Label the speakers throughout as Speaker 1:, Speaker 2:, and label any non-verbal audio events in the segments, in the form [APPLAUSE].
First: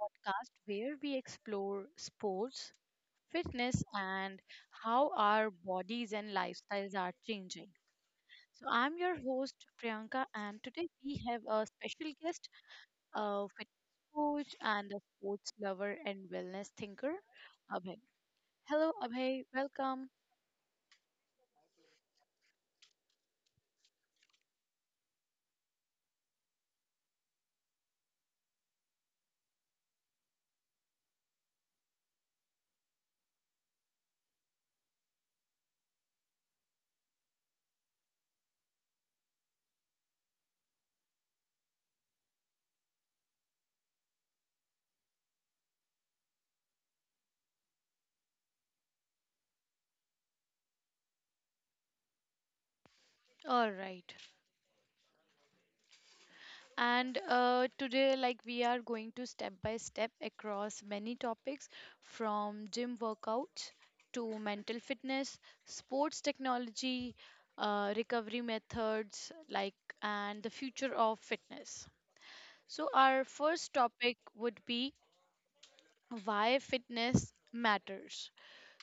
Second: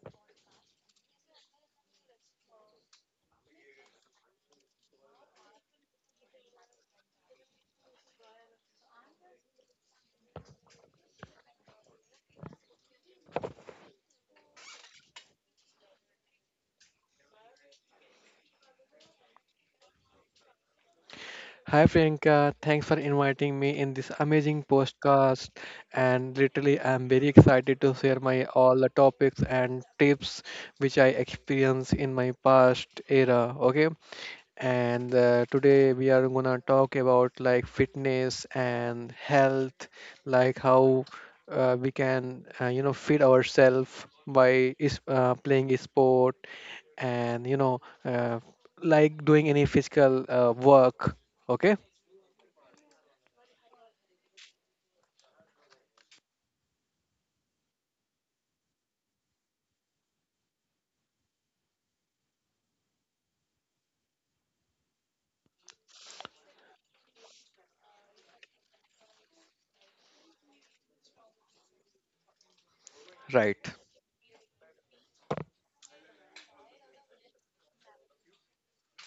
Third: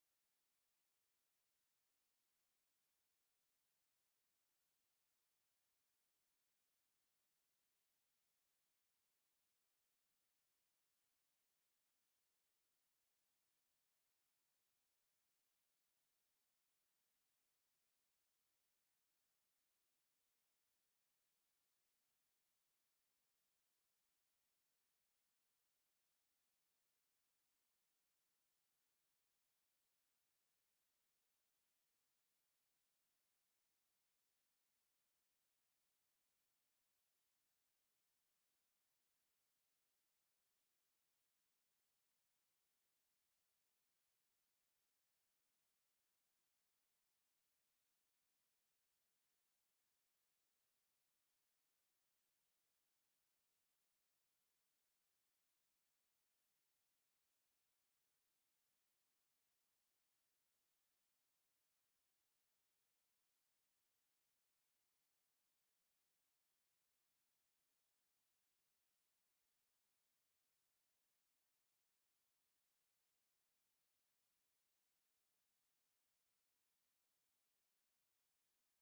Speaker 1: podcast, where we explore sports, fitness, and how our bodies and lifestyles are changing. So, I'm your host, Priyanka, and today we have a special guest, a fitness coach, and a sports lover and wellness thinker, Abhay. Hello, Abhay. Welcome.
Speaker 2: Hi Priyanka, thanks for inviting me in this amazing podcast. And literally, I'm very excited to share my all the topics and tips which I experienced in my past era. Okay, and today we are gonna talk about like fitness and health, like how we can feed ourselves by is playing a sport and like doing any physical work. Okay.
Speaker 1: All right. And today, we are going to step by step across many topics from gym workouts to mental fitness, sports technology, recovery methods, and the future of fitness. So, our
Speaker 2: Right.
Speaker 1: first topic would be why fitness matters.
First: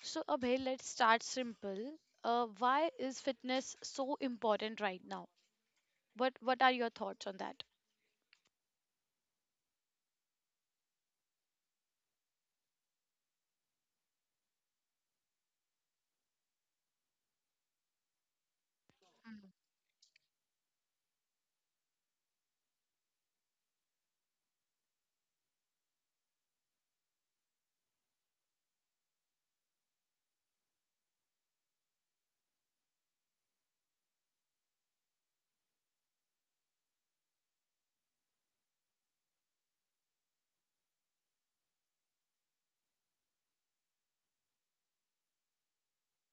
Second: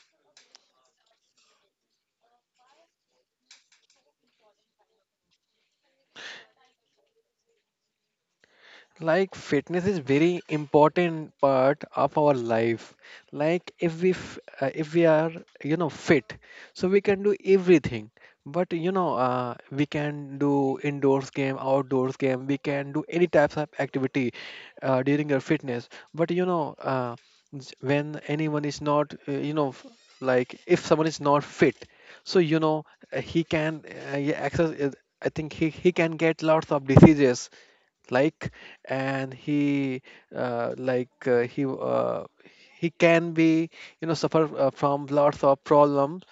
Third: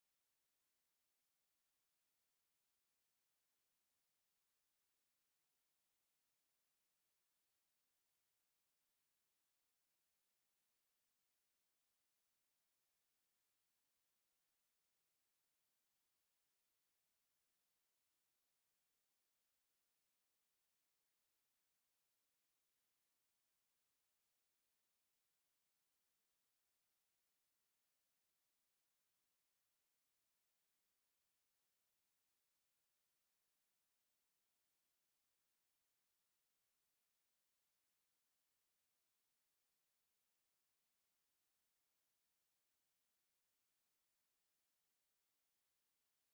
Speaker 1: So, Abhay, let's start simple. Why is fitness so important right now? What are your thoughts on that?
Speaker 2: Like fitness is very important part of our life. Like if we are you know fit, so we can do everything. But you know we can do indoors game, outdoors game. We can do any types of activity during our fitness. But when anyone is not you know like if someone is not fit, so you know he can yeah, access. I think he can get lots of diseases like and he uh, like uh, he uh, he can be you know suffer from lots of problems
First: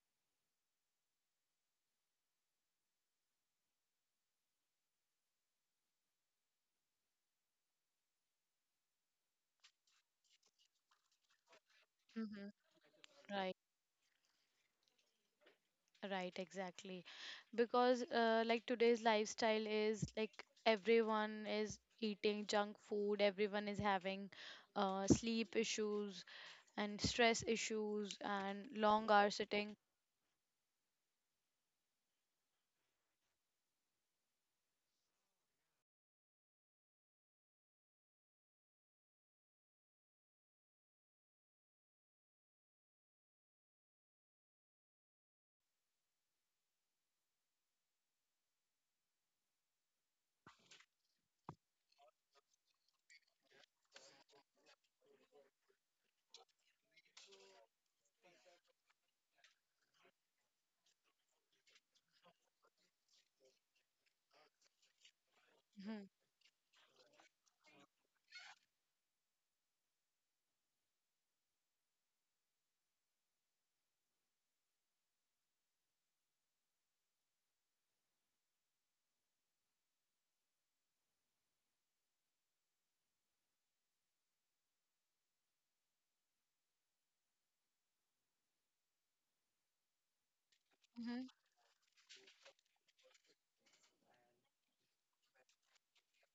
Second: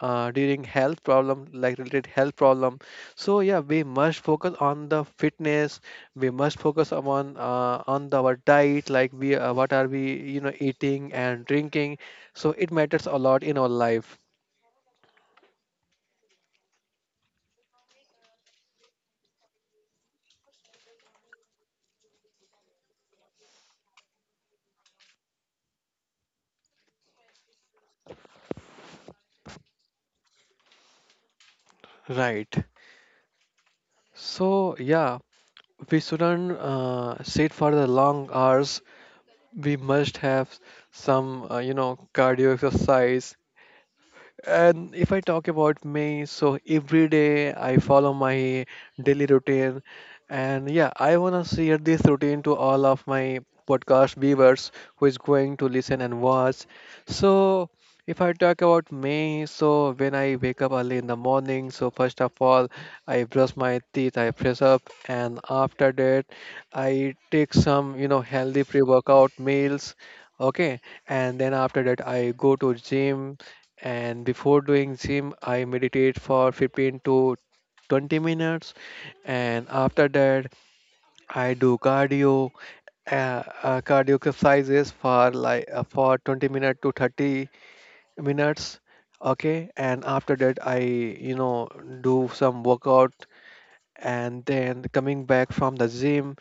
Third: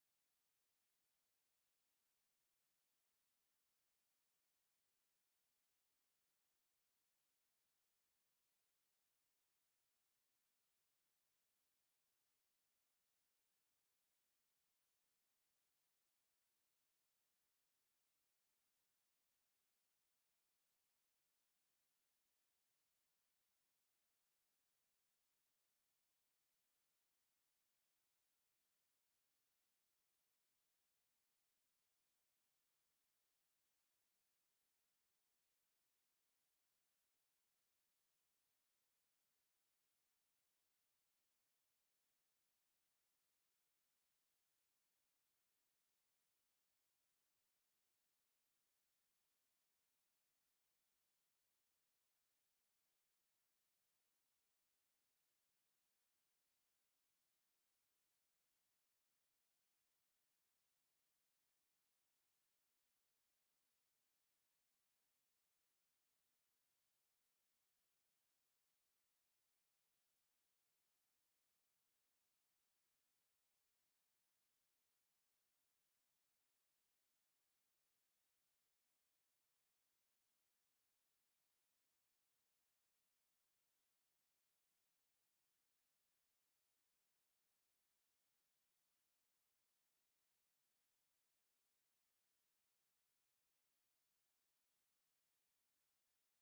Speaker 2: during health problem like related health problem, so yeah, we must focus on the fitness, we must focus on our diet, like we what are we you know eating and drinking,
Speaker 1: Mm-hmm.
Speaker 2: so it matters a lot in our life,
Speaker 1: Right, exactly. Because like today's lifestyle is like everyone is eating junk food, everyone is having sleep issues and stress issues and long hour sitting.
Speaker 2: right. So yeah, we shouldn't sit for the long hours, we must have some you know cardio exercise. And if I talk about me, so every day I follow my daily routine. And yeah, I want to share this routine to all of my podcast viewers who is going to listen and watch. So if I talk about me, so when I wake up early in the morning, so first of all, I brush my teeth, I press up, and after
Speaker 1: Mhm,
Speaker 2: that, I take some, you know, healthy pre-workout meals. Okay, and then after that, I go to gym, and before doing gym I meditate for 15 to 20 minutes, and after that I do cardio cardio exercises for like for 20 minutes to 30 minutes. Okay, and after that I
Speaker 1: mhm.
Speaker 2: you know do some workout, and then coming back from the gym,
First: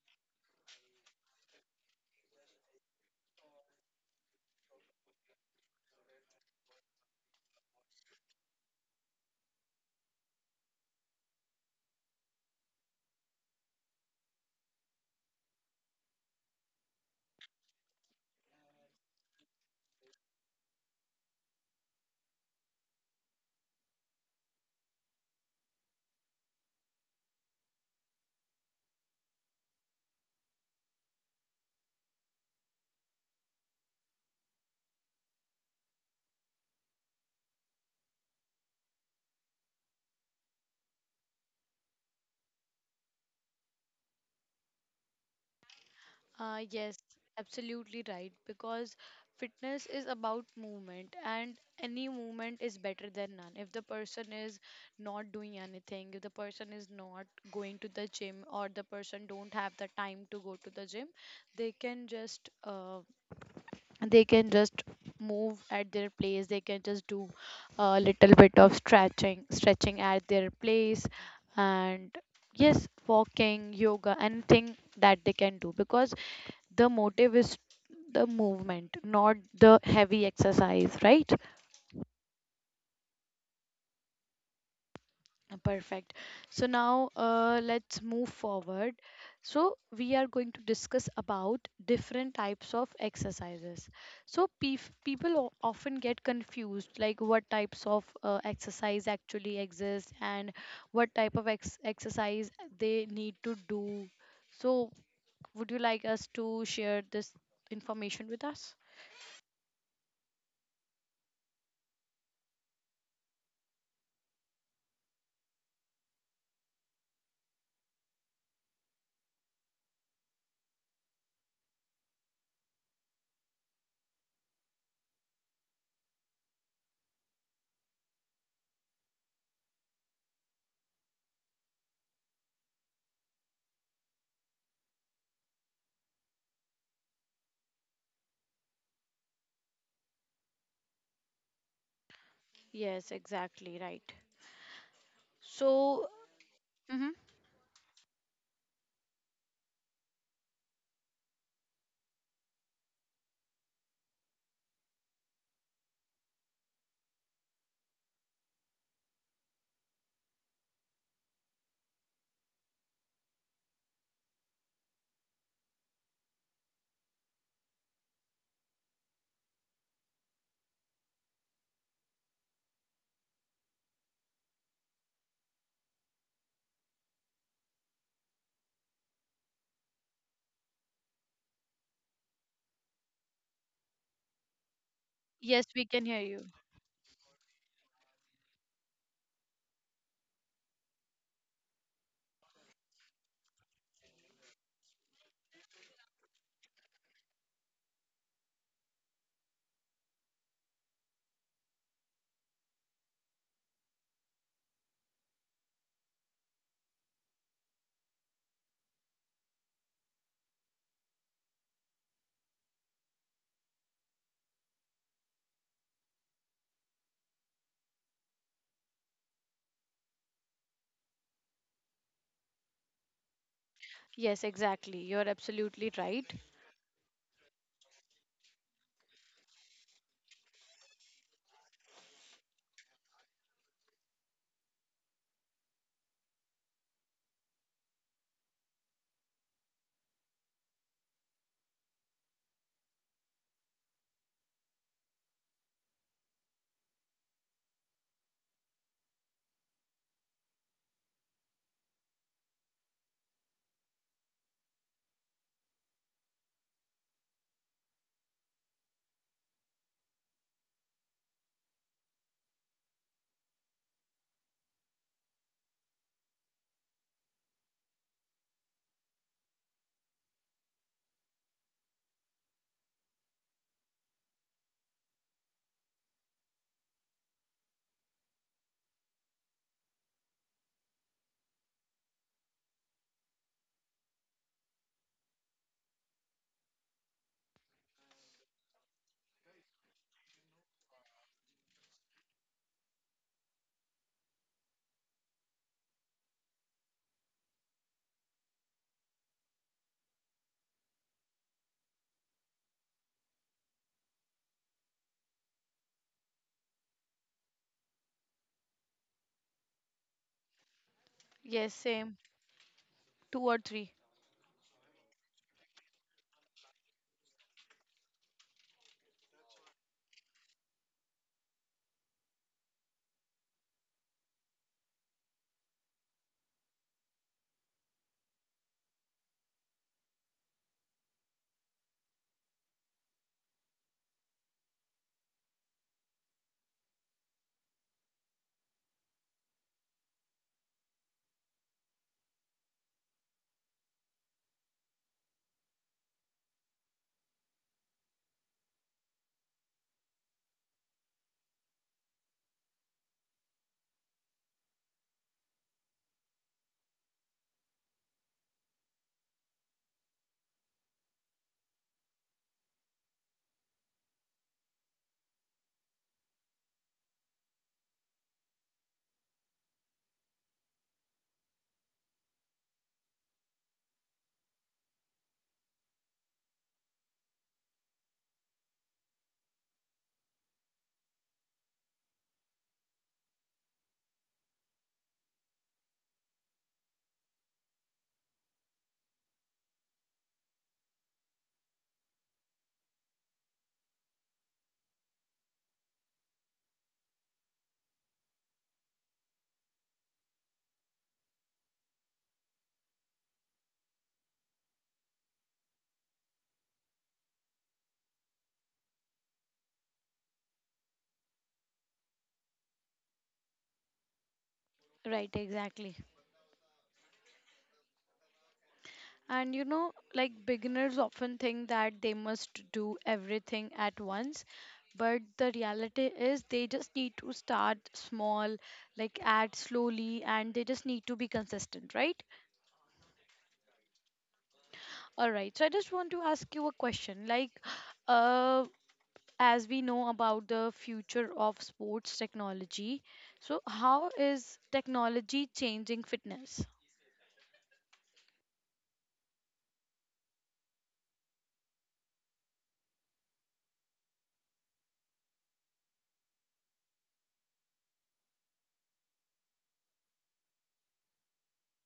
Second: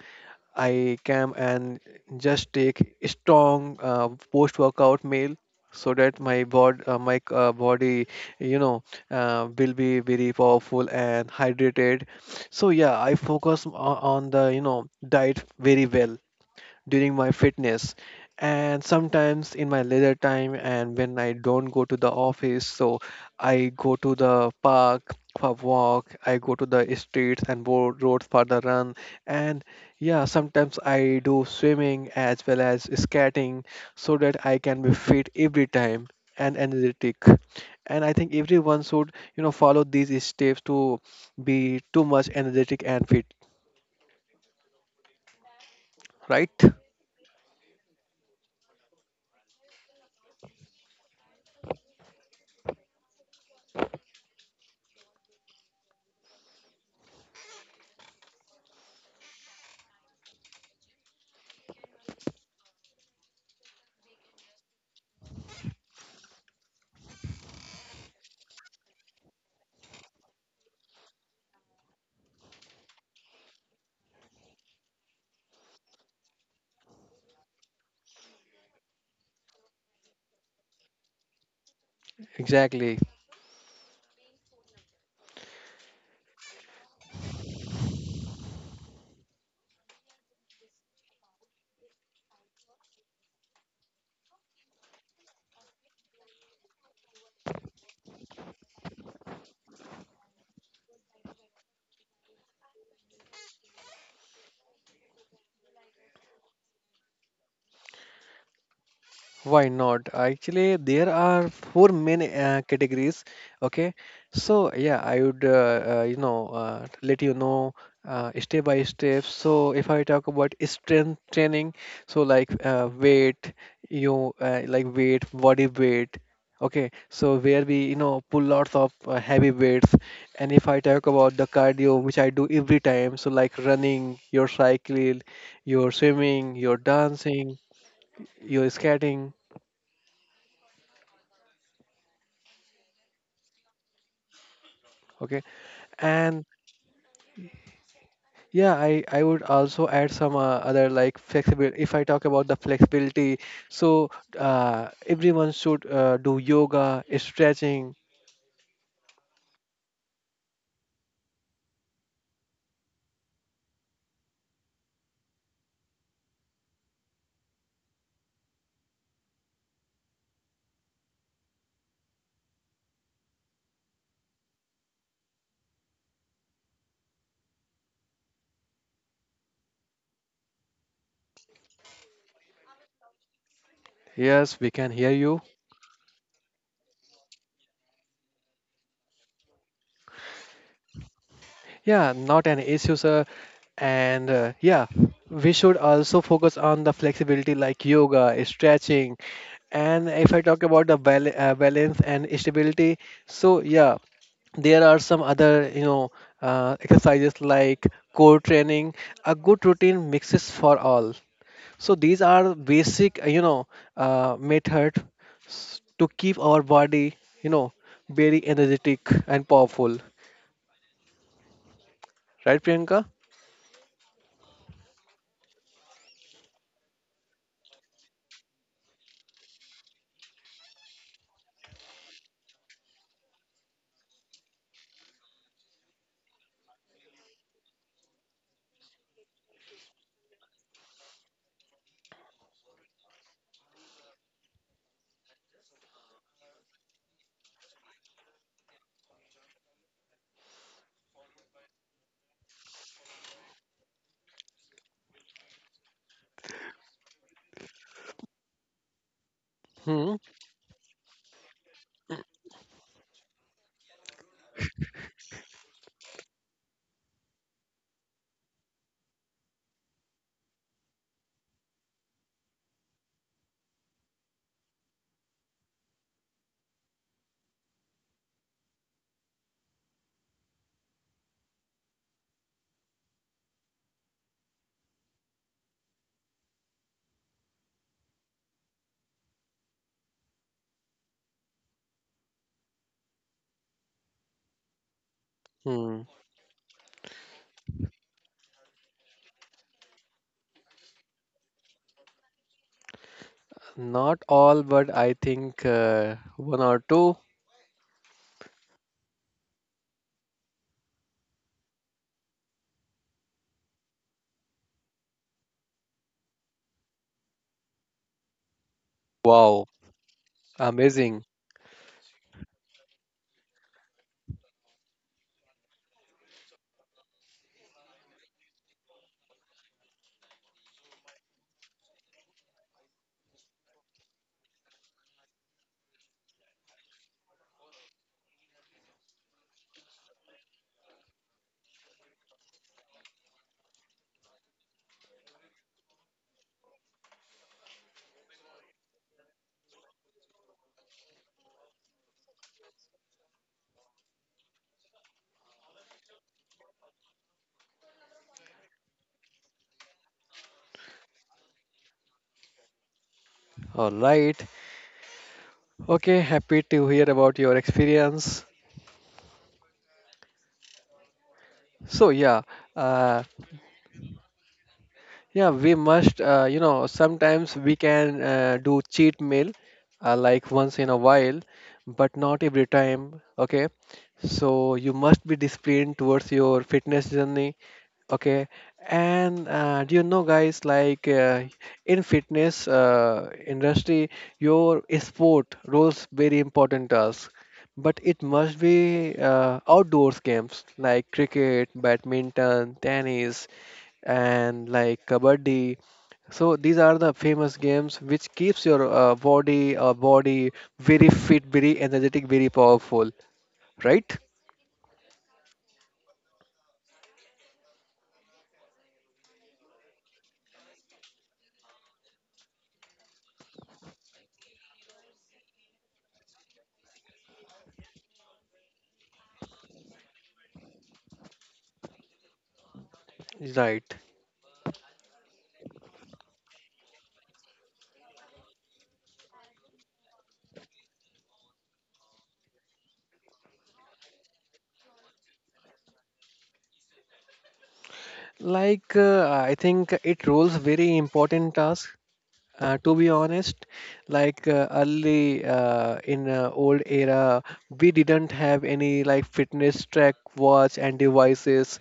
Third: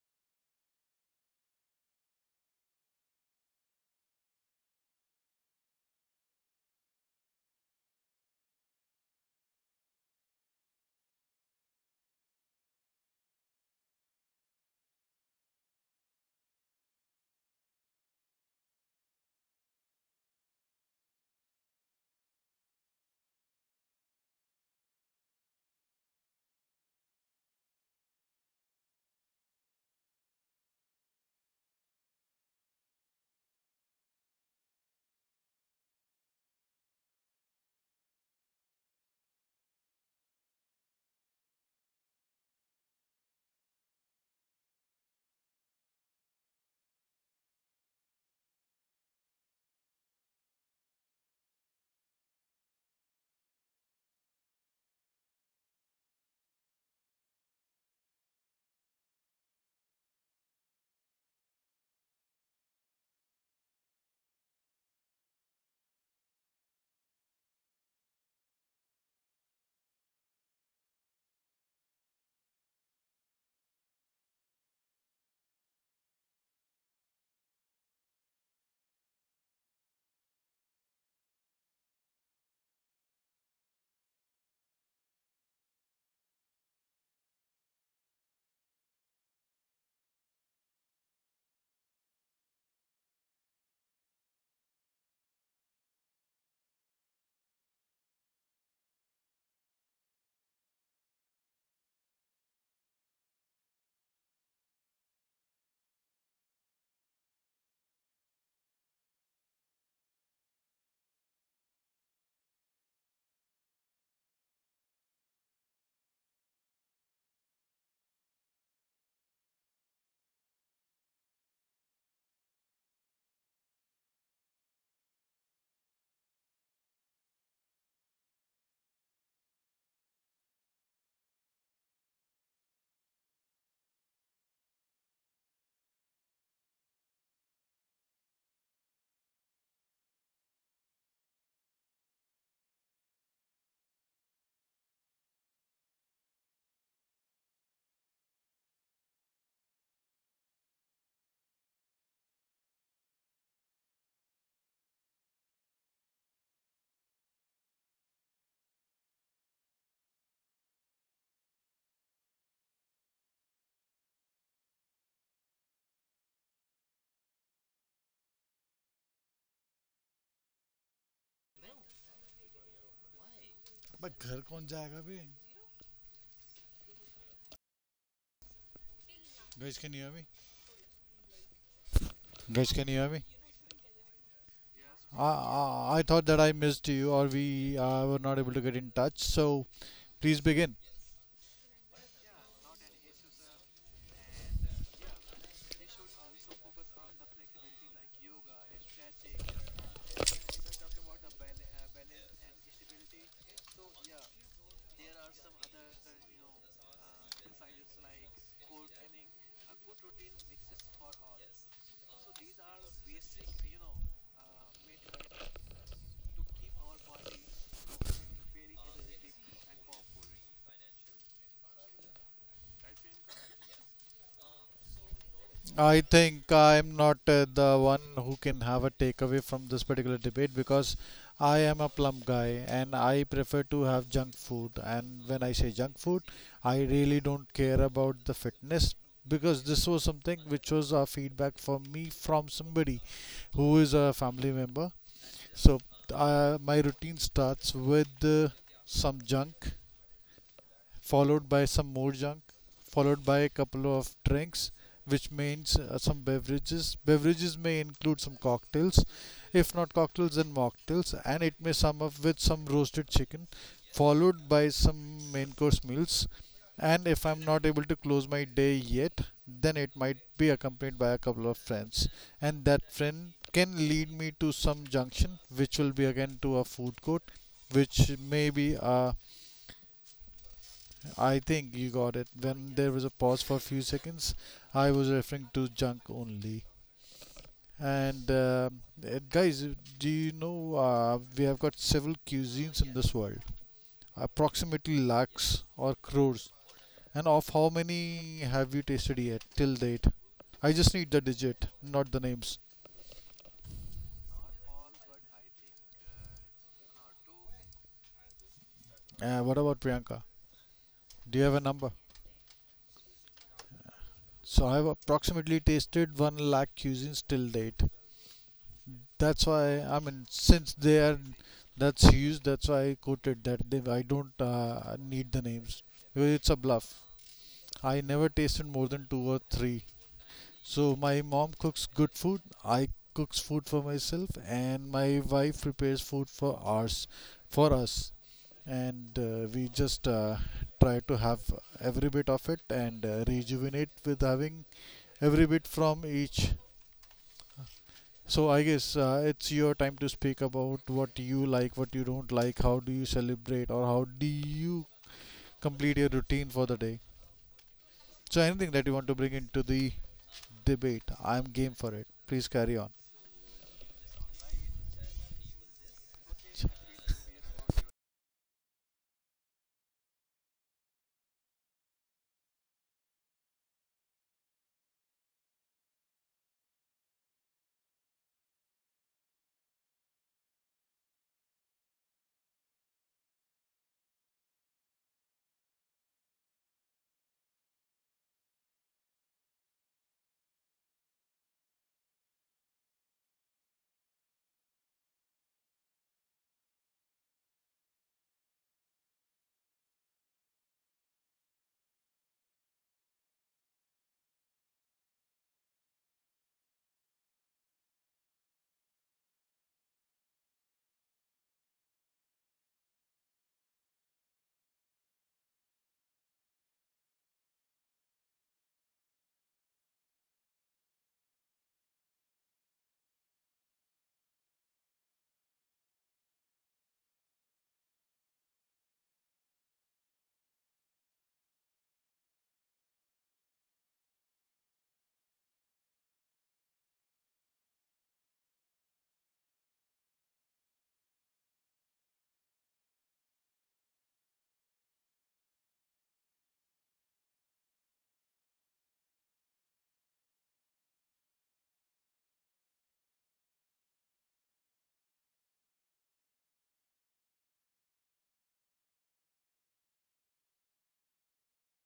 Speaker 2: I come and just take strong post-workout meal so that my bod my body you know will be very powerful and hydrated. So yeah, I focus on the you know diet very well during my fitness. And sometimes in my leisure time and when I don't go to the office, so I go to the park for walk, I go to the streets and roads for the run. And yeah, sometimes I do swimming as well as skating, so that I can be fit every time and energetic. And I think everyone should you know follow these steps to be too much energetic and fit, right.
Speaker 1: Yes, absolutely right. Because fitness is about movement, and any movement is better than none. If the person is not doing anything, if the person is not going to the gym, or the person don't have the time to go to the gym, they can just uh, they can just move at their place, they can just do a little bit of stretching at their place, and yes, walking, yoga, anything that they can do, because the motive is the movement, not the heavy exercise, right?
Speaker 2: Exactly.
Speaker 1: Perfect. So now let's move forward. So we are going to discuss about different types of exercises. So people often get confused like what types of exercise actually exist and what type of exercise they need to do. So would you like us to share this information with us?
Speaker 2: Why not? Actually, there are four main categories. Okay, so yeah, I would let you know step by step. So if I talk about strength training, so like weight, you like weight, body weight. Okay, so where we you know pull lots of heavy weights. And if I talk about the cardio, which I do every time, so like running, your cycling, your swimming, your dancing, your skating.
Speaker 1: Yes, exactly, right.
Speaker 2: Okay.
Speaker 1: So,
Speaker 2: And
Speaker 1: mhm.
Speaker 2: yeah, I would also add some other like flexibility. If I talk about the flexibility, so everyone should do yoga, stretching.
Speaker 3: But घर कौन जाएगा भी? Guys, can you hear me? Guys, can you hear me?
Speaker 2: Yes, we can hear
Speaker 3: I,
Speaker 2: you.
Speaker 1: Yes, we
Speaker 3: I, I
Speaker 1: can hear
Speaker 3: thought that
Speaker 1: you.
Speaker 3: I missed you or we were not able to get in touch. So please begin.
Speaker 2: Yeah, not an issue, sir. And yeah, we should also focus on the flexibility like yoga, stretching. And if I talk about the balance and stability, so yeah, there are some other you know exercises like core training, a good routine mixes for all. So these are basic method to keep our body you know very energetic and powerful, right Priyanka.
Speaker 1: Yes, exactly. You're absolutely
Speaker 3: I
Speaker 1: right.
Speaker 3: think I'm not the one who can have a takeaway from this particular debate because I am a plump guy and I prefer to have junk food. And when I say junk food, I really don't care about the fitness because this was something which was a feedback for me from somebody who is a family member. So my routine starts with some junk, followed by some more junk, followed by a couple of drinks, which means some beverages. Beverages may include some cocktails, if not
Speaker 2: Hmm.
Speaker 3: cocktails, then mocktails, and it may sum up with some roasted chicken, followed by some main course meals. And if I'm not able to close my day yet, then it might be accompanied by a couple of friends, and that friend can lead me to some junction, which will be again to a food court, which may be a— I think you got it. When there was a pause for a few seconds, I was referring to junk only. And Guys, do you know we have got several cuisines in this world, approximately lakhs or
Speaker 2: Hmm.
Speaker 3: crores. And of how many have you tasted yet till date? I just need the digit, not the names.
Speaker 2: Not all, but I think one or two.
Speaker 3: What about Priyanka? Do you have a
Speaker 1: Yes,
Speaker 3: number?
Speaker 1: same. Two or three.
Speaker 3: So I have approximately tasted one lakh cuisines till date. That's
Speaker 2: Wow,
Speaker 3: why, I mean, since they are—
Speaker 2: amazing.
Speaker 3: that's why I quoted that. They, I don't need the names because it's a bluff. I never tasted more than two or three. So my mom cooks good food. I cooks food for myself, and my wife prepares food for ours, for us, and we just try to have every bit of it and rejuvenate with having every bit from each. So I guess it's your time to speak about what you like, what you don't like, how do you celebrate, or how do you complete your routine for the day. So anything that you want to bring into the debate, I'm game for it. Please carry on.
Speaker 2: All right. Okay, happy to hear about your experience. So yeah uh, yeah, we must, you know, sometimes we can do cheat meal like once in a while, but not every time. Okay. So you must be disciplined towards your fitness journey. Okay. And do you know, guys, like in fitness industry, your sport roles very important task, but it must be outdoors games like cricket, badminton, tennis, and like kabaddi. So these are the famous games which keeps your body very fit, very energetic, very powerful, right?
Speaker 1: Right, exactly. And you know, like beginners often think that they must do everything at once, but the reality is they just need to start small, like add slowly, and they just need to be consistent, right?
Speaker 2: Right.
Speaker 1: All right. So I just want to ask you a question. Uh, as we know about the future of sports technology, so how is technology changing fitness?
Speaker 2: Like I think it rules very important task. To be honest, like early in old era, we didn't have any like fitness track watch and devices.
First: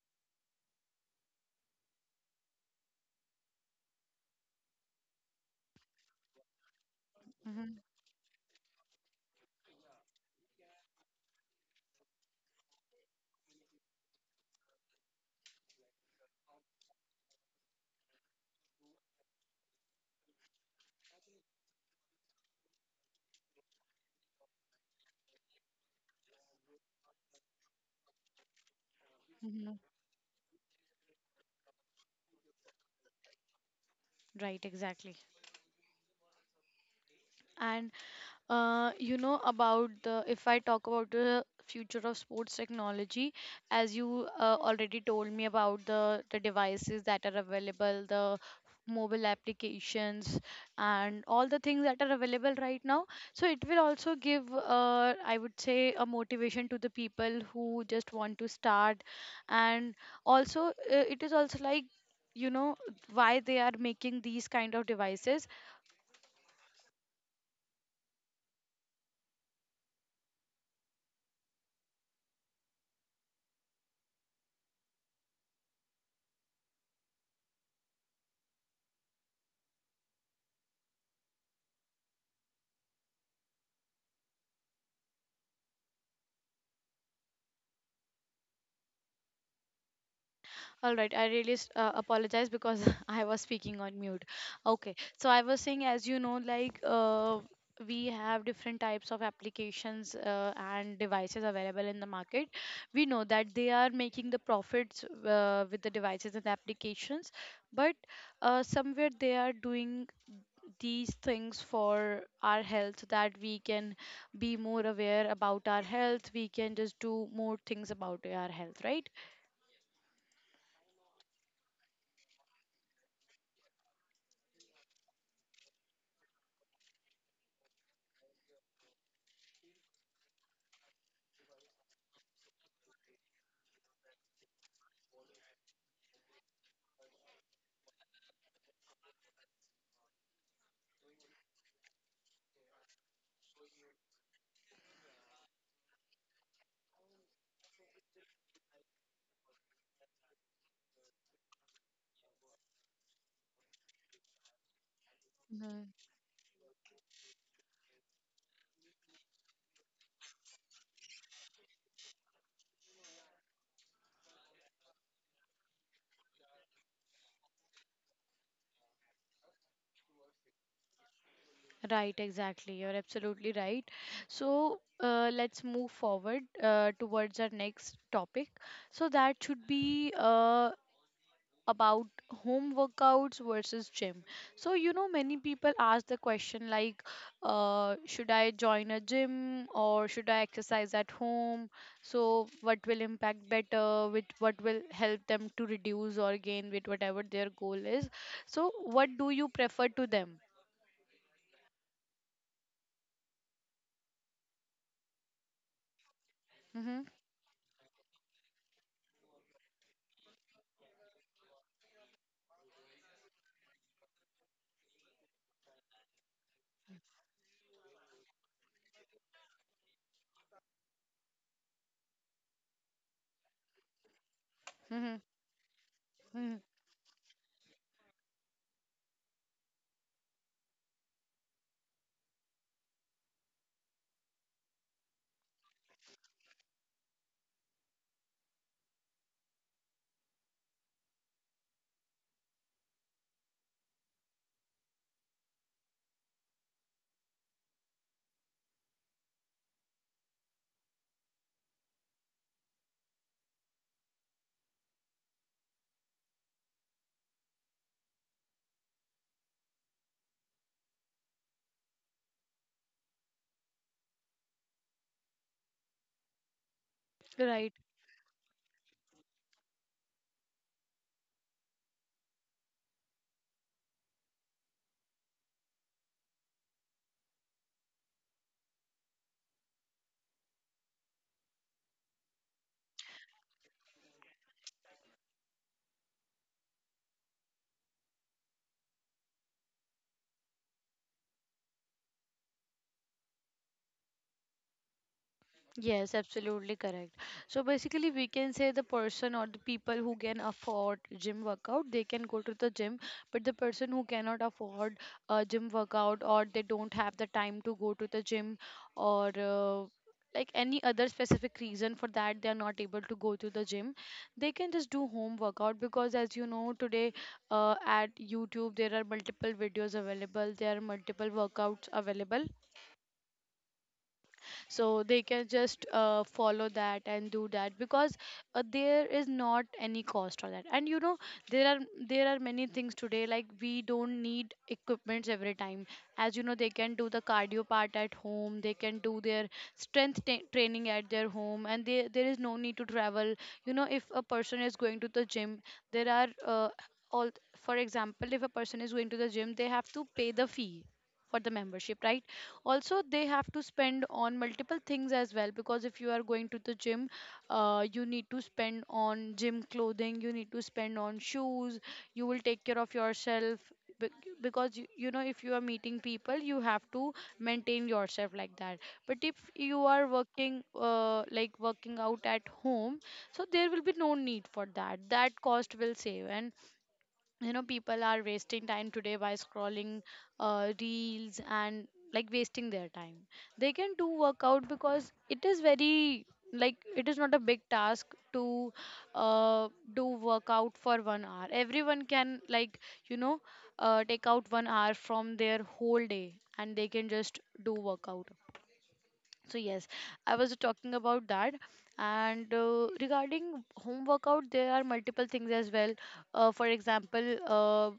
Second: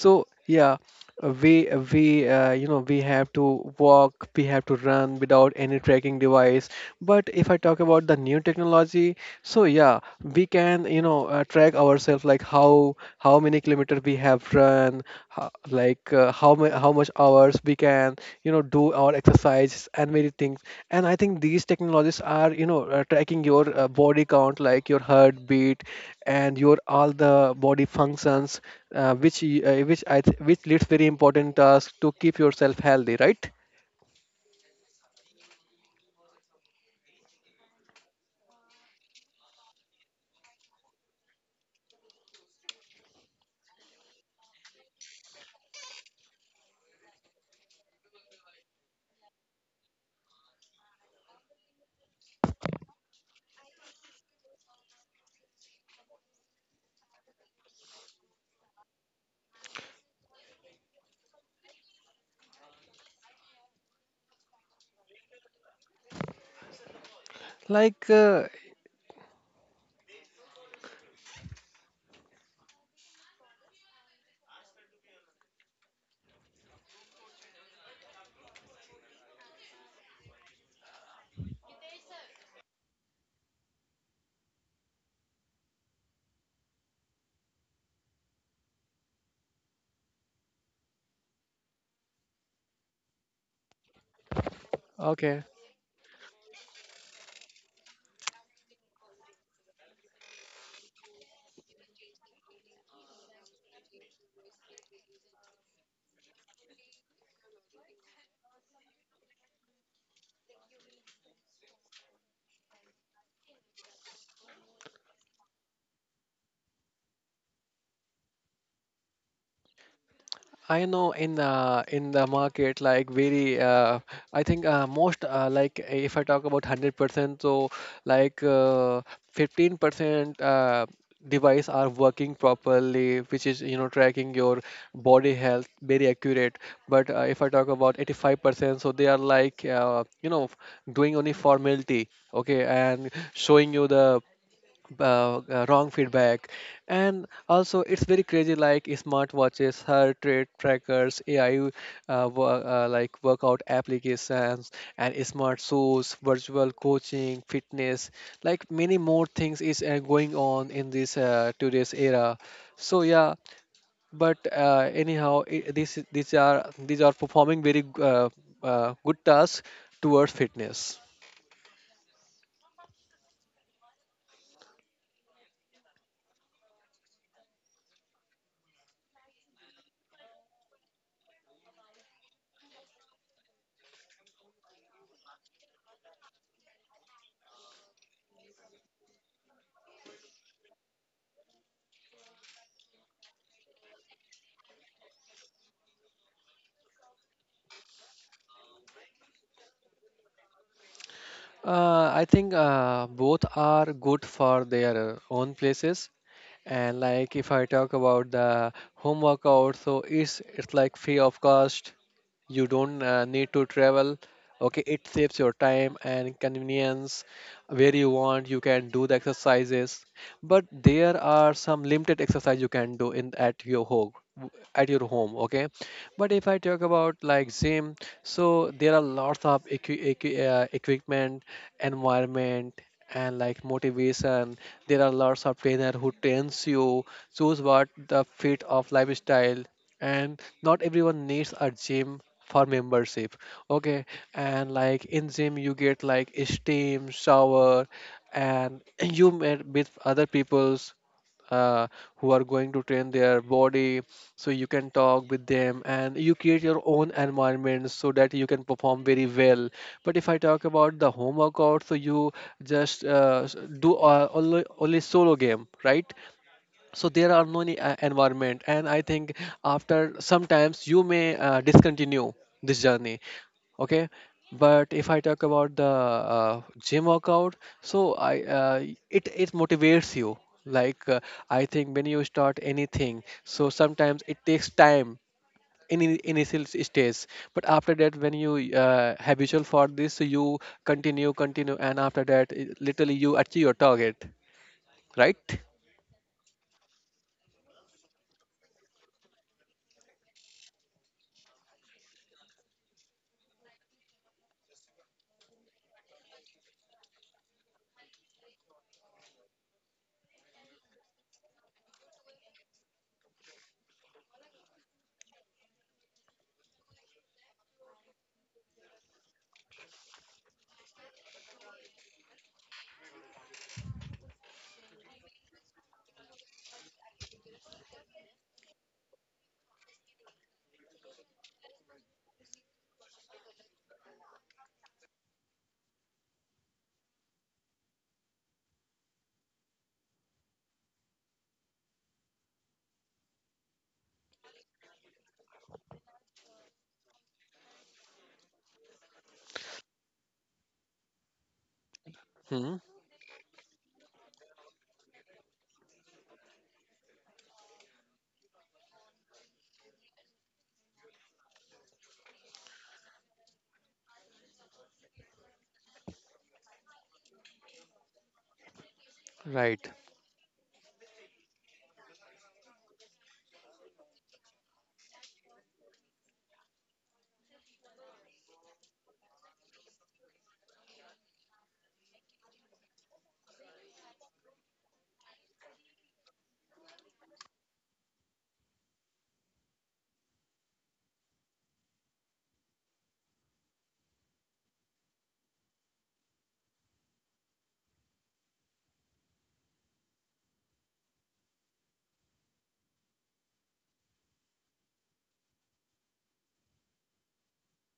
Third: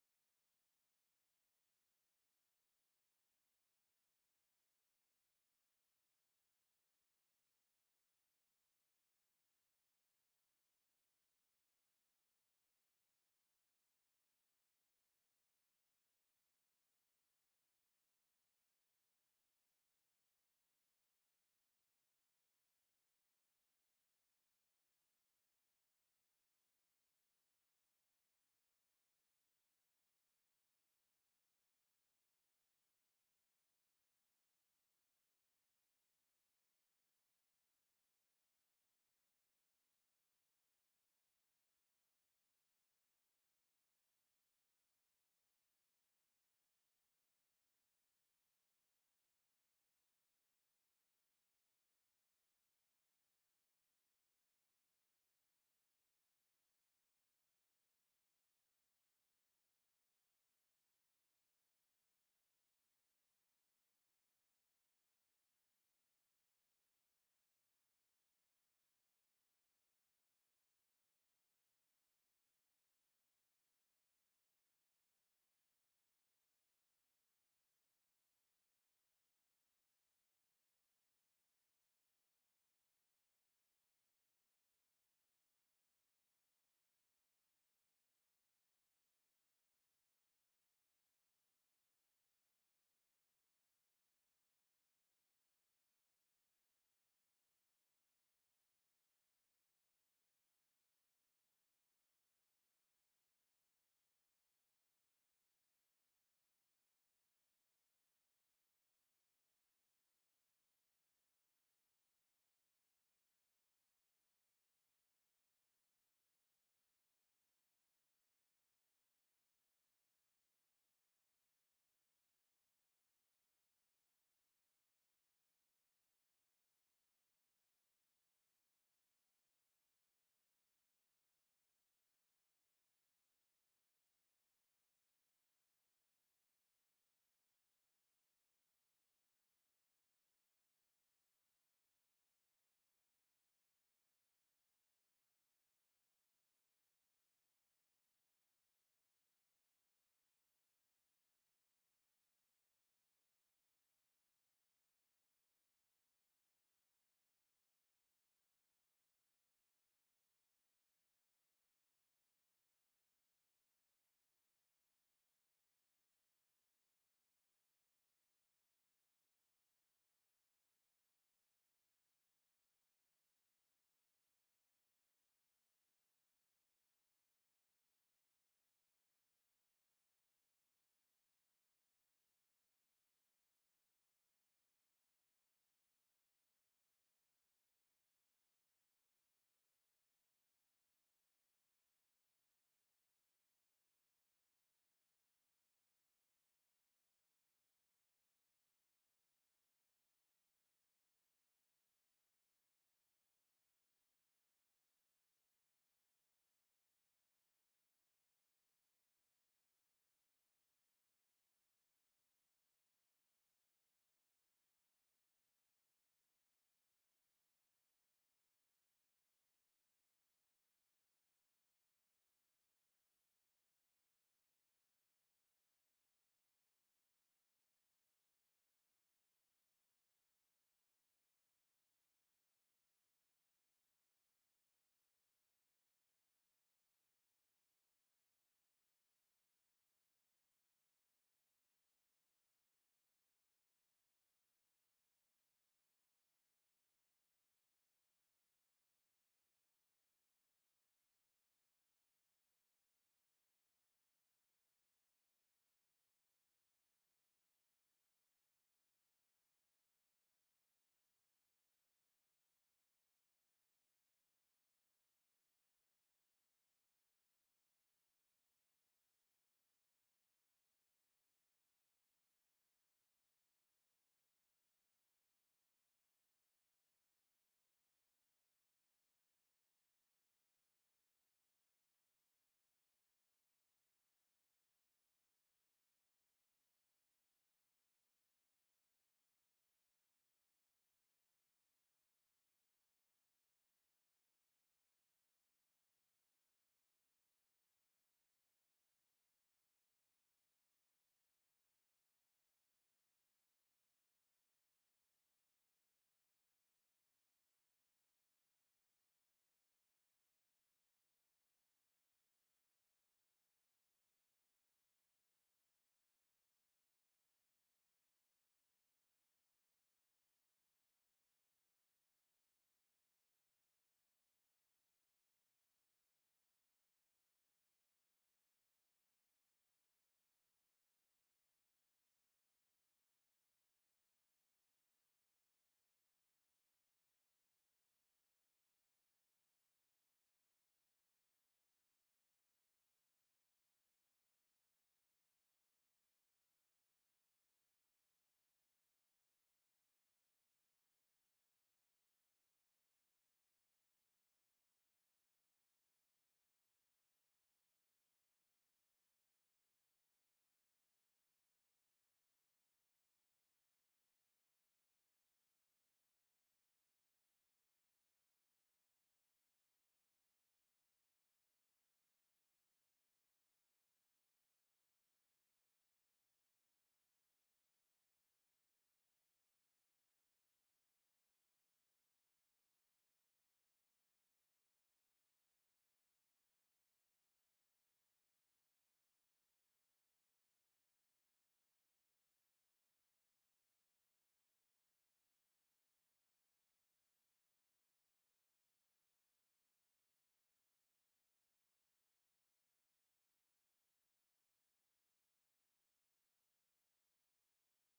Speaker 2: So yeah, we you know we have to walk, we have to run without any tracking device. But if I talk
Speaker 1: Mm-hmm.
Speaker 2: about the new technology, so yeah, we can you know track ourselves like how many kilometers we have run, how, like how much hours we can you know do our exercise and many things. And I think these technologies are you know tracking your body count like your heartbeat and your all the body functions, which y-
Speaker 1: Mm-hmm.
Speaker 2: which I th- which leads very important task to keep yourself healthy, right.
Speaker 1: Right, exactly. And you know about the if I talk about the future of sports technology, as you already told me about the devices that are available, the mobile applications and all the things that are available right now, so it will also give I would say a motivation to the people who just want to start, and also it is also like, you know, why they are making these kind of devices.
Speaker 2: like uh,
Speaker 1: All right, I really apologize because [LAUGHS] I was speaking on mute. Okay, so I
Speaker 2: okay.
Speaker 1: was saying, as you know, we have different types of applications and devices available in the market. We know that they are making the profits with the devices and applications, but somewhere they are doing these things for our health so that we can be more aware about our health. We can just do more things about our health, right?
Speaker 2: I know in the market, like very I think most like if I talk about 100%, so like 15% device are working properly, which is you know tracking your body health very accurate. But if I talk about 85%, so they are like you know doing only formality. Okay, and showing you the wrong feedback. And also it's very crazy like smartwatches, heart rate trackers, AI like workout applications and smart shoes, virtual coaching fitness, like many more things is going on in this today's era. So yeah, but anyhow, I this these are, these are performing very uh, good tasks towards fitness.
Speaker 1: Right, exactly. You're absolutely right. So let's move forward towards our next topic. So that should be about home workouts versus gym. So, you know, many people ask the question like, should I join a gym or should I exercise at home? So, what will impact better? What will help them to reduce or gain with whatever their goal is? So, what do you prefer to them?
Speaker 2: I think both are good for their own places. And
Speaker 1: Mm-hmm,
Speaker 2: like if I talk about the home workout, so it's like free of cost, you don't need to travel, okay, it saves your time and convenience, where you want you can do the exercises. But there are some limited exercise you can do in at your home,
Speaker 1: mm-hmm,
Speaker 2: okay. But if
Speaker 1: mm-hmm.
Speaker 2: I talk about like gym, so there are lots of equipment, environment, and like motivation. There are lots of trainer who trains you, choose what the fit of lifestyle. And not everyone needs a gym for membership. Okay. And like in gym you get like steam shower, and [CLEARS THROAT] you met with other people's uh, who are going to train their body, so you can talk with them and you create your own environment so that you can perform very well. But if I talk about the home workout, so you just uh, s- do only solo game, right. So there are no
Speaker 1: Right.
Speaker 2: any environment, and I think after sometimes you may discontinue this journey. Okay. But if I talk about the gym workout, so I it it motivates you like I think when you start anything, so sometimes it takes time in initial stage. But after that when you habitual for this, so you continue and after that it, literally you achieve your target, right.
Speaker 1: Yes, absolutely correct. So basically, we can say the person or the people who can afford gym workout, they can go to the gym. But the person who cannot afford a gym workout, or they don't have the time to go to the gym, or like any other specific reason for that, they are not able to go to the gym. They can just do home workout because, as you know, today at YouTube there are multiple videos available. There are multiple workouts available, so they can just follow that and do that, because there is not any cost for that, and you know, there are there are many things today, like we don't need equipments every time. As you know, they can do the cardio part at home, they can do their strength ta training at their home, and there is no need to travel. You know, if a person is going to the gym, there are uh, all for example, if a person is going to the gym, they have to pay the fee for the membership, right?
Speaker 2: Hmm.
Speaker 1: Also, they have to spend on multiple things as well, because if you are going to the gym, you need to spend on gym clothing, you need to spend on shoes, you will take care of yourself, bec- because you know, if you are meeting people you have to maintain yourself like that. But if you
Speaker 2: Right.
Speaker 1: are working out at home, so there will be no need for that, that cost will save. And you know, people are wasting time today by scrolling reels and like wasting their time. They can do workout, because it is very, like it is not a big task to uh, do workout for 1 hour. Everyone can, like, you know, take out 1 hour from their whole day and they can just do workout. So yes, I was talking about that. And regarding home workout there are multiple things as well. For example,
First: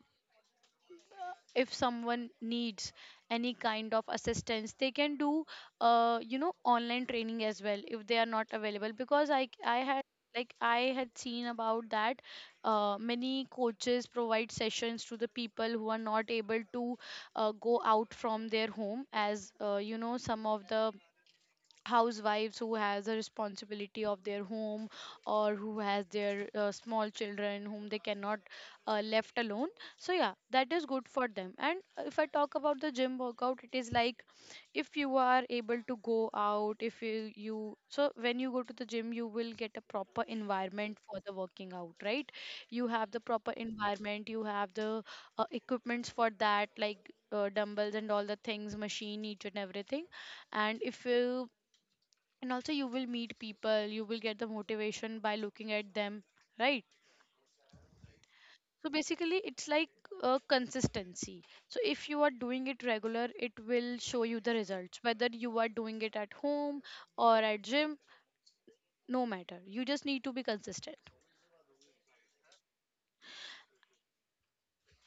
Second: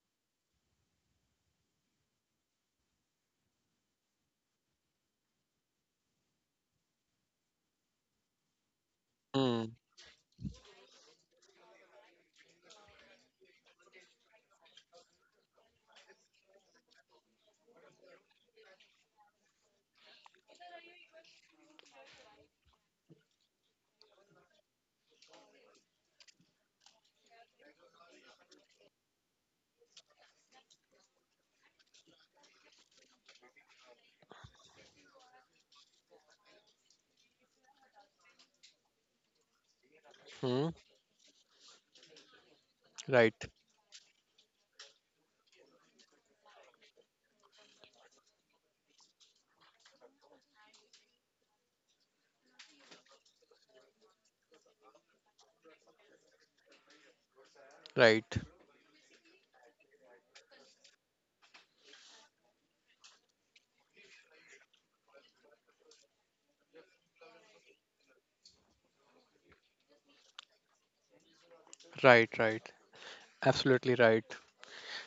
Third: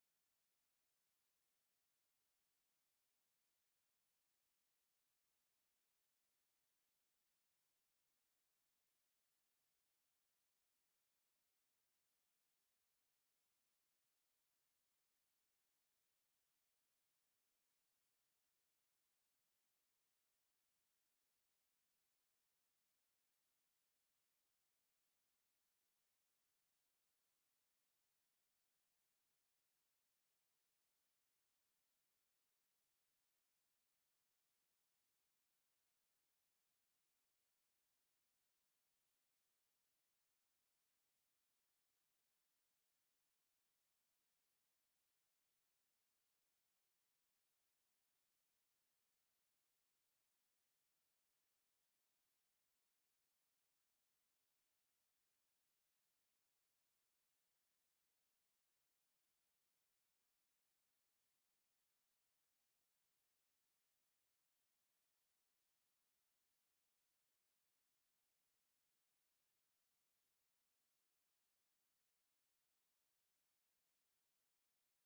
Speaker 1: if someone needs any kind of assistance, they can do you know, online training as well if they are not available, because I had, like I had seen about that, many coaches provide sessions to the people who are not able to go out from their home, as you know, some of the housewives who has a responsibility of their home, or who has their small children whom they cannot left alone. So yeah, that is good for them. And if I talk about the gym workout, it is like, if you are able to go out, if you, you so when you go to the gym you will get a proper
Speaker 2: Hmm.
Speaker 1: environment for the working out, right? You have the
Speaker 2: Right.
Speaker 1: proper environment, you have the equipments for that, like dumbbells and all the things, machine, each and everything. And if you and also you will meet people, you will get the motivation by looking at them, right?
Speaker 2: Right.
Speaker 1: So basically it's like a consistency. So if you are doing it regular, it will show you the results, whether you are doing it at home or at gym, no matter, you just need to be consistent.
Speaker 2: Right. Right. Absolutely right.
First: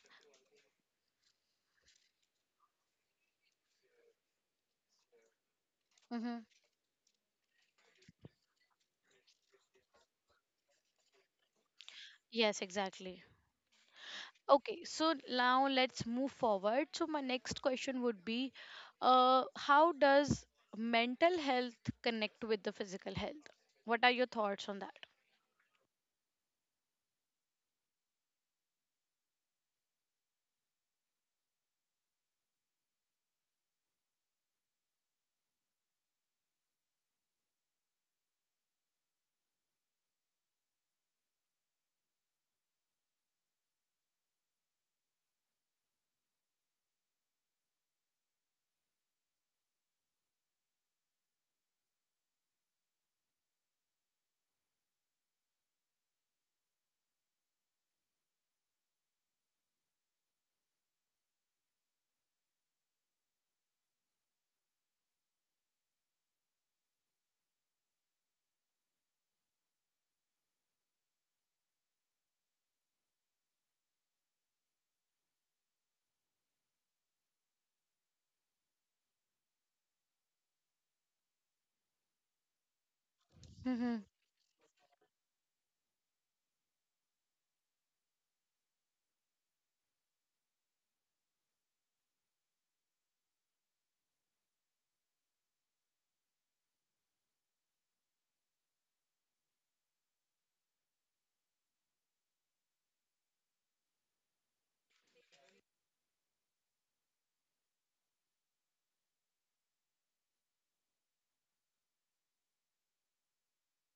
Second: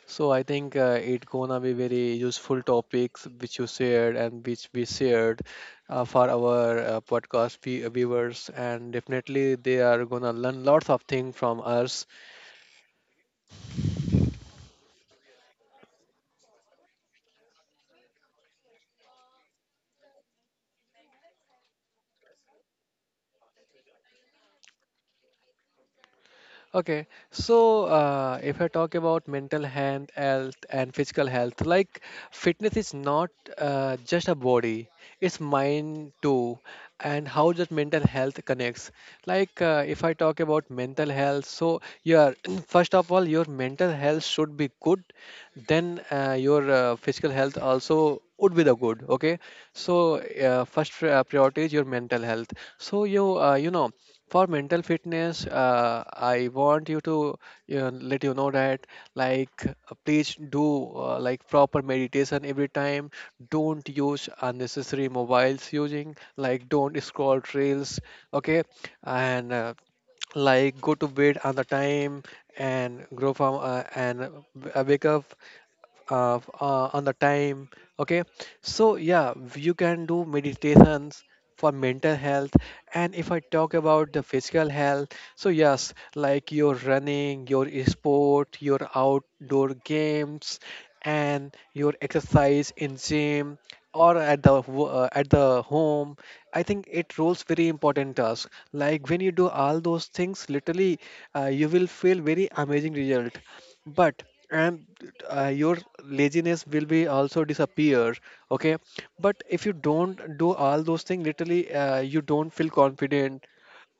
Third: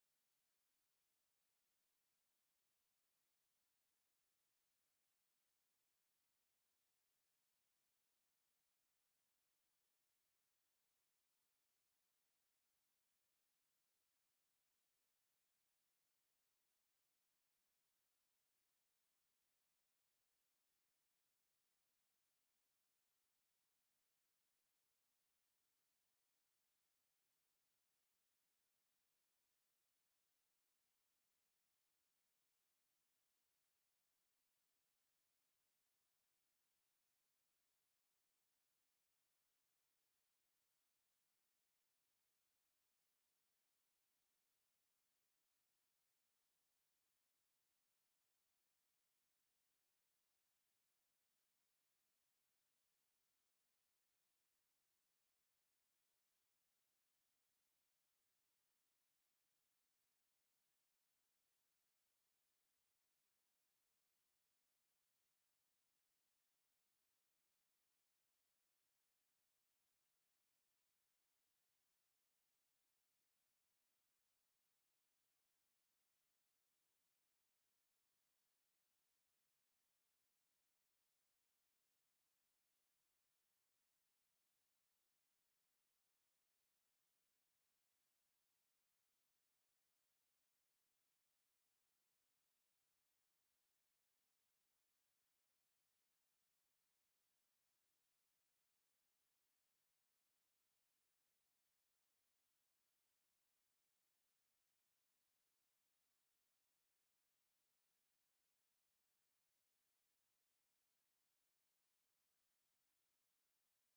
Speaker 2: So I think it gonna be very useful topics which you shared and which we shared for
Speaker 1: Mm-hmm.
Speaker 2: our viewers, and definitely they are gonna learn lots of things from us.
Speaker 1: Yes, exactly. Okay, so now let's move forward, so my next question would be, how does mental health connect with the physical health? What are your thoughts on
Speaker 2: Okay, so if I talk about mental health, health and physical health, like fitness is not just a body, it's mind too, and how that mental health connects. Like if I talk about mental health, so yeah, [CLEARS THROAT] first of all, your mental health should be good, then your physical health also would be the good. Okay, so priority is your mental health. So you you know for mental fitness, I want you to, let you know that, please do like proper meditation every time. Don't use unnecessary mobiles, using like, don't scroll trails. Okay. And like go to bed on the time, and grow from and wake up on the time. Okay. So yeah, you can do meditations for mental health. And if I talk
Speaker 1: that? [LAUGHS]
Speaker 2: about the physical health, so yes, like your running, your sport, your outdoor games, and your exercise in gym, or at at the home, I think it rolls very important task. Like when you do all those things literally, you will feel very amazing result. But and your laziness will be also disappear. Okay. But if you don't do all those things literally, you don't feel confident.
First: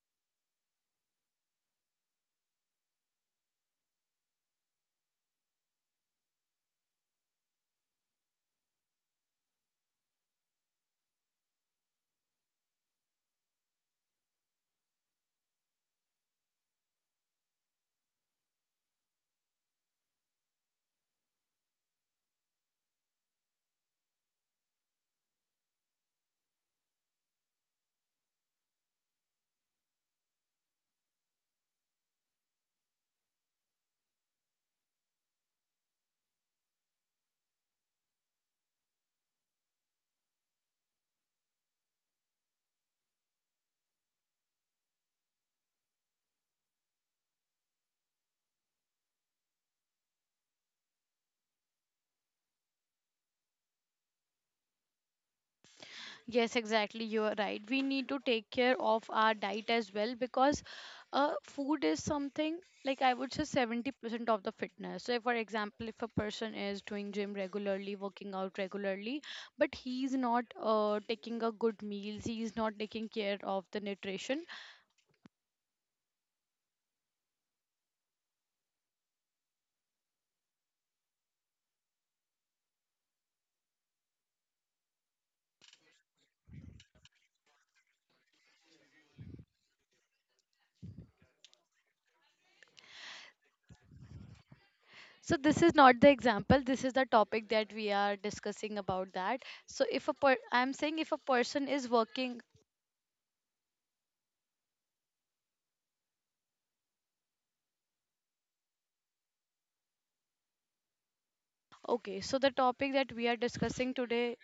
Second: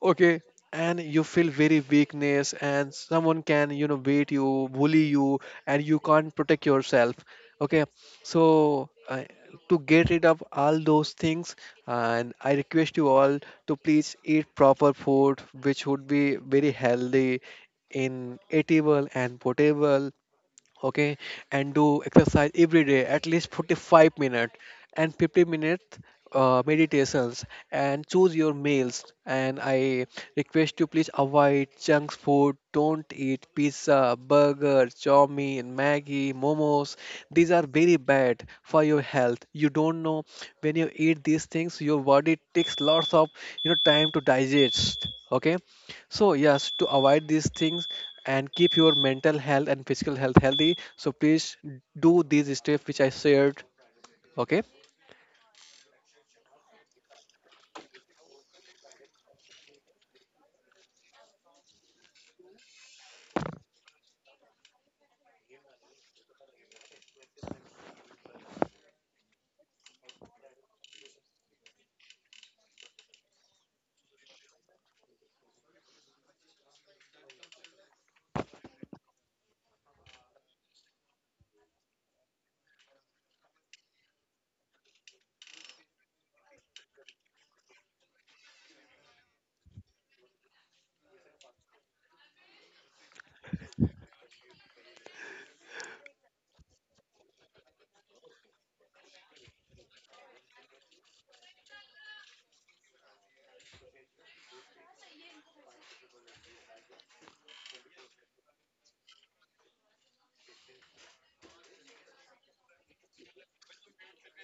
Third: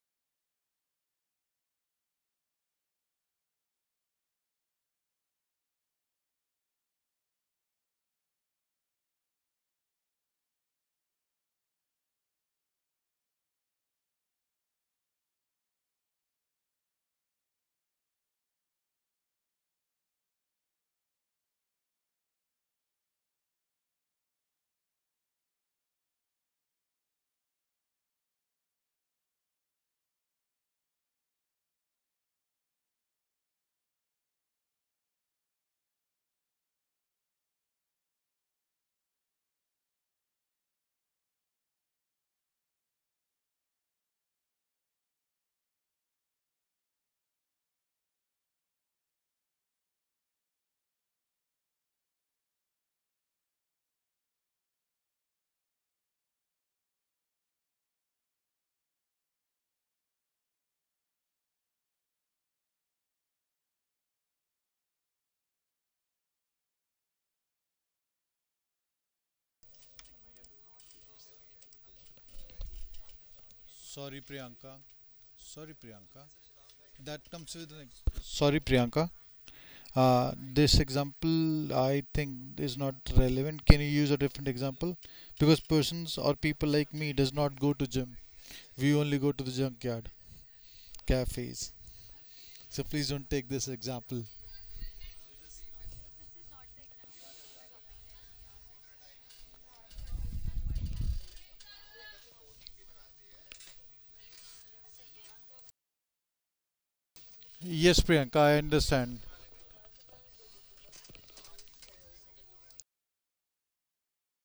Speaker 2: Okay. And you feel very weakness, and someone can, you know, beat you, bully you, and you can't protect yourself. Okay. So, to get rid of all those things, and I request you all to please eat proper food, which would be very healthy, in eatable and potable. Okay. And do exercise every day, at least 45 minutes, and 50 minutes meditations, and choose your meals. And I request you, please avoid junk food. Don't eat pizza, burger, chow mein, maggie, momos. These are very bad for your health. You don't know, when you eat these things, your body takes lots of, you know, time to digest. Okay. So yes, to avoid these things, and keep your mental health and physical health healthy. So please do these steps which I shared. Okay.
Speaker 1: Yes, exactly. You are right. We need to take care of our diet as well, because food is something, like I would say 70% of the fitness. So, if, for example, if a person is doing gym regularly, working out regularly, but he's not taking a good meals, he's not taking care of the
Speaker 3: Sorry,
Speaker 1: nutrition.
Speaker 3: Priyanka. Sorry, Priyanka. That comes with an. Ex- Sorry, Priyanka. This example I think is not relevant. Can you use a different example? Because persons or people like me does not go to gym. We only go to the junkyard, cafes. So please don't take this example.
Speaker 1: So, this is not the example. This is the topic that we are discussing about that. So, if a I'm saying if a person is working.
Speaker 3: Yes, Priyanka, I understand.
Speaker 1: Okay, so the topic that we are discussing today.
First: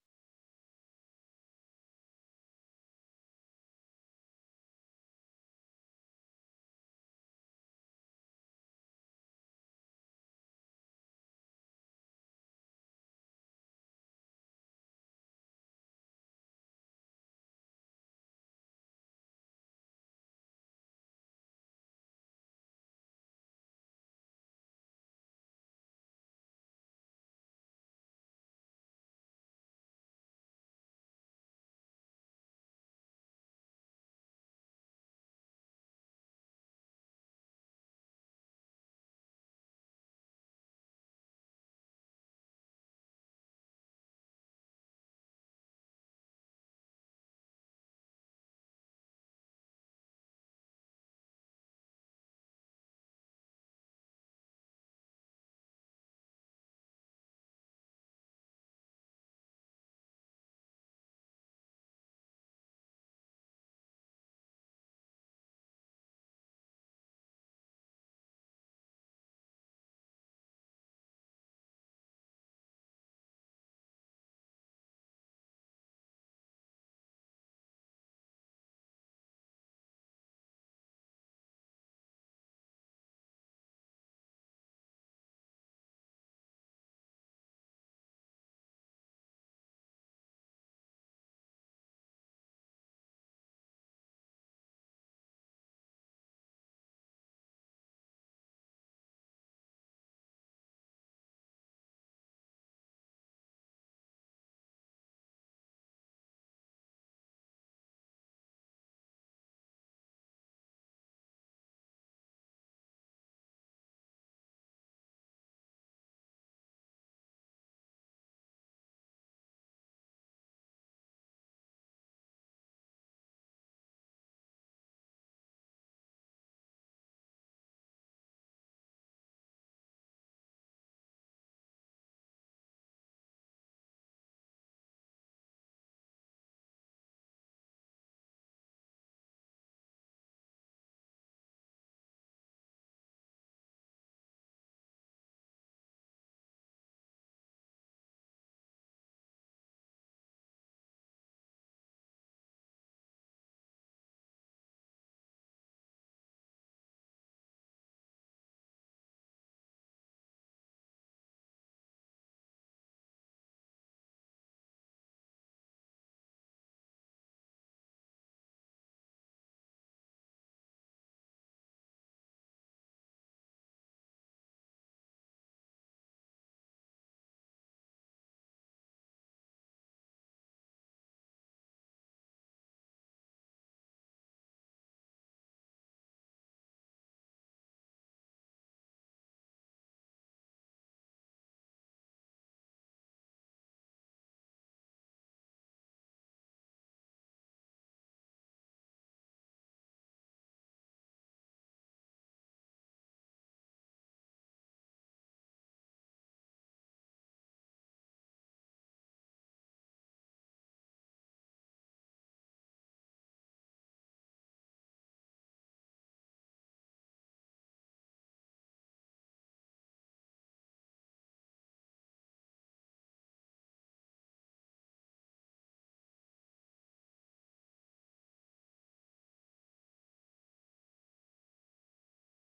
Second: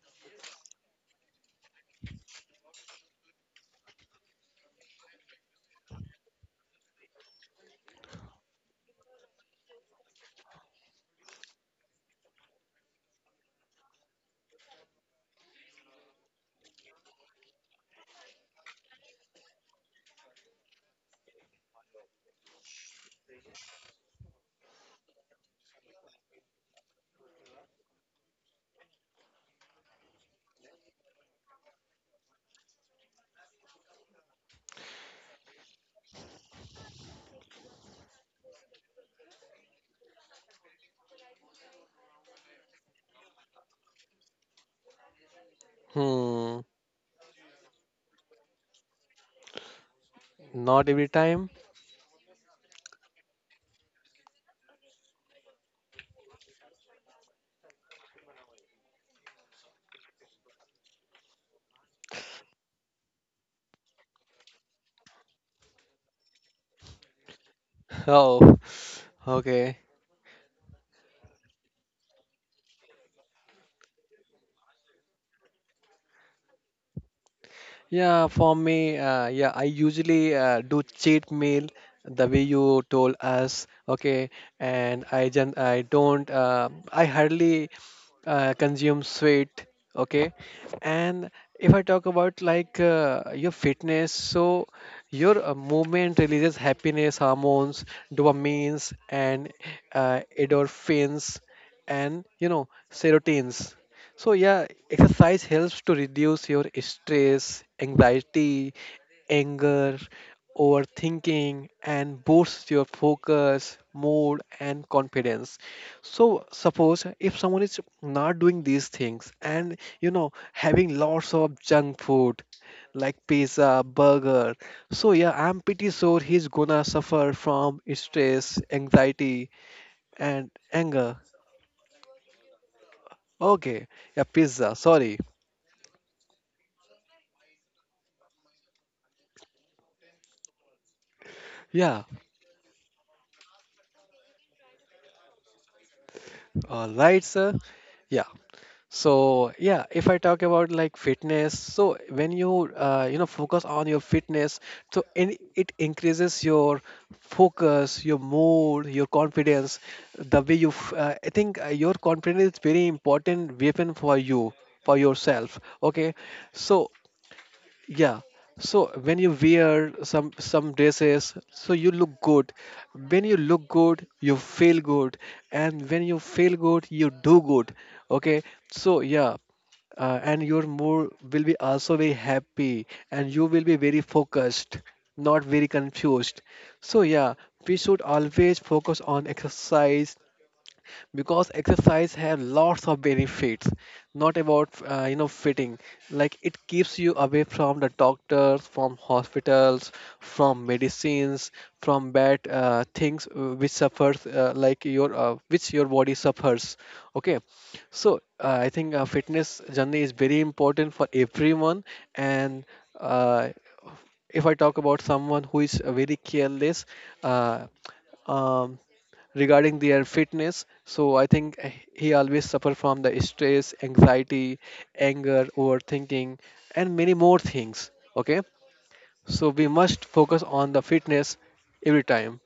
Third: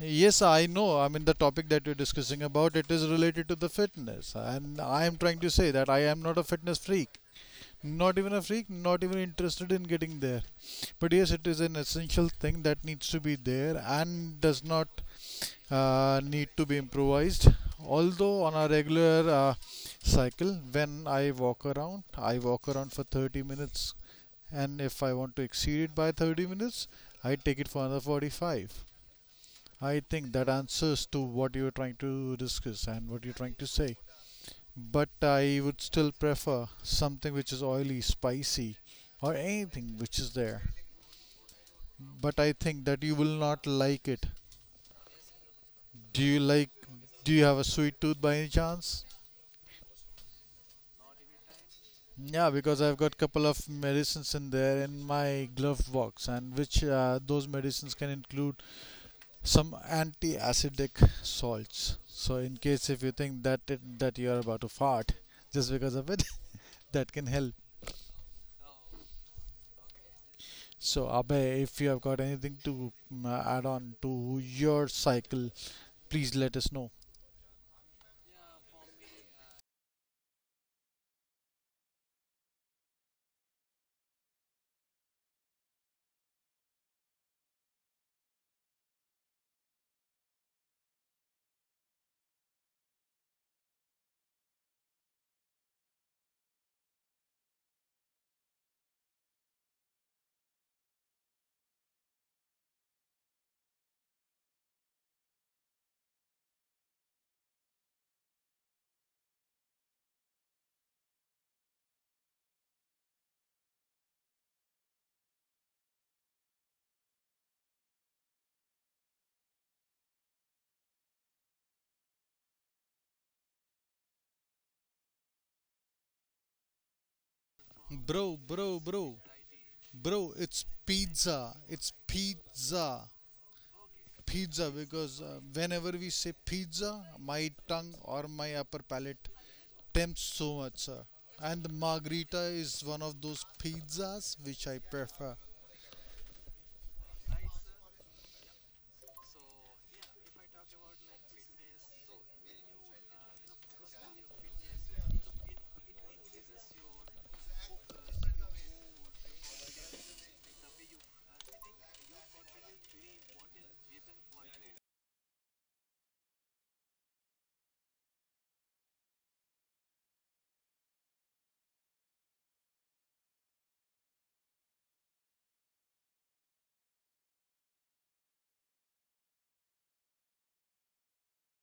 Speaker 3: Yes, I know. I mean, the topic that you're discussing about it is related to the fitness, and I am trying to say that I am not a fitness freak, not even a freak, not even interested in getting there. But yes, it is an essential thing that needs to be there and does not need to be improvised. Although on a regular cycle, when I walk around for 30 minutes, and if I want to exceed it by 30 minutes, I take it for another 45. I think that answers to what you are trying to discuss and what you're trying to say. But I would still prefer something which is oily, spicy, or anything which is there. But I think that you will not like it. Do you
Speaker 2: Hmm.
Speaker 3: like? Do you have a sweet tooth by any chance?
Speaker 2: Not every time.
Speaker 3: Yeah, because I've got couple of medicines in there in my glove box, and which those medicines can include some anti-acidic salts, so in case if you think that that you are about to fart just because of it [LAUGHS] that can help.
Speaker 2: [LAUGHS] Oh. Okay.
Speaker 3: So abe, if you have got anything to add on to your cycle, please let us know.
Speaker 2: Yeah, for me, yeah, I usually do cheat meal the way you told us, okay, and I don't, I hardly consume sweet, okay, and if I talk about like, your fitness, so your movement releases happiness hormones, dopamines, and endorphins, and you know, serotins. So yeah, exercise helps to reduce your stress, anxiety, anger, overthinking, and boosts your focus, mood, and confidence. So suppose if someone is not doing these things and, you know, having lots of junk food like pizza, burger, so yeah, I'm pretty sure he's gonna suffer from
Speaker 3: Bro,
Speaker 2: stress,
Speaker 3: bro, bro,
Speaker 2: anxiety,
Speaker 3: bro,
Speaker 2: and
Speaker 3: it's
Speaker 2: anger.
Speaker 3: pizza. It's pizza.
Speaker 2: Okay, yeah,
Speaker 3: Pizza,
Speaker 2: pizza. Sorry.
Speaker 3: because whenever we say pizza, my tongue or my upper palate tempts so much, sir. And the
Speaker 2: Yeah.
Speaker 3: margarita is one of those pizzas which I prefer.
Speaker 2: All right, sir. Yeah. So yeah, if I talk about like fitness, so when you, you know, focus on your fitness, so it increases your focus, your mood, your confidence. The way you, f- I think your confidence is very important weapon for you, for yourself. Okay, so yeah. So when you wear some dresses, so you look good. When you look good, you feel good, and when you feel good, you do good. Okay. So yeah, and your mood will be also very happy, and you will be very focused, not very confused. So yeah, we should always focus on exercise, because exercise has lots of benefits, not about, you know, fitting. Like it keeps you away from the doctors, from hospitals, from medicines, from bad things, which your body suffers. Okay. So, I think, fitness journey is very important for everyone. And uh, if I talk about someone who is very careless, uh, um, regarding their fitness, so I think, he always suffer from the stress, anxiety, anger, overthinking, and many more things. Okay. So we must focus on the fitness every time.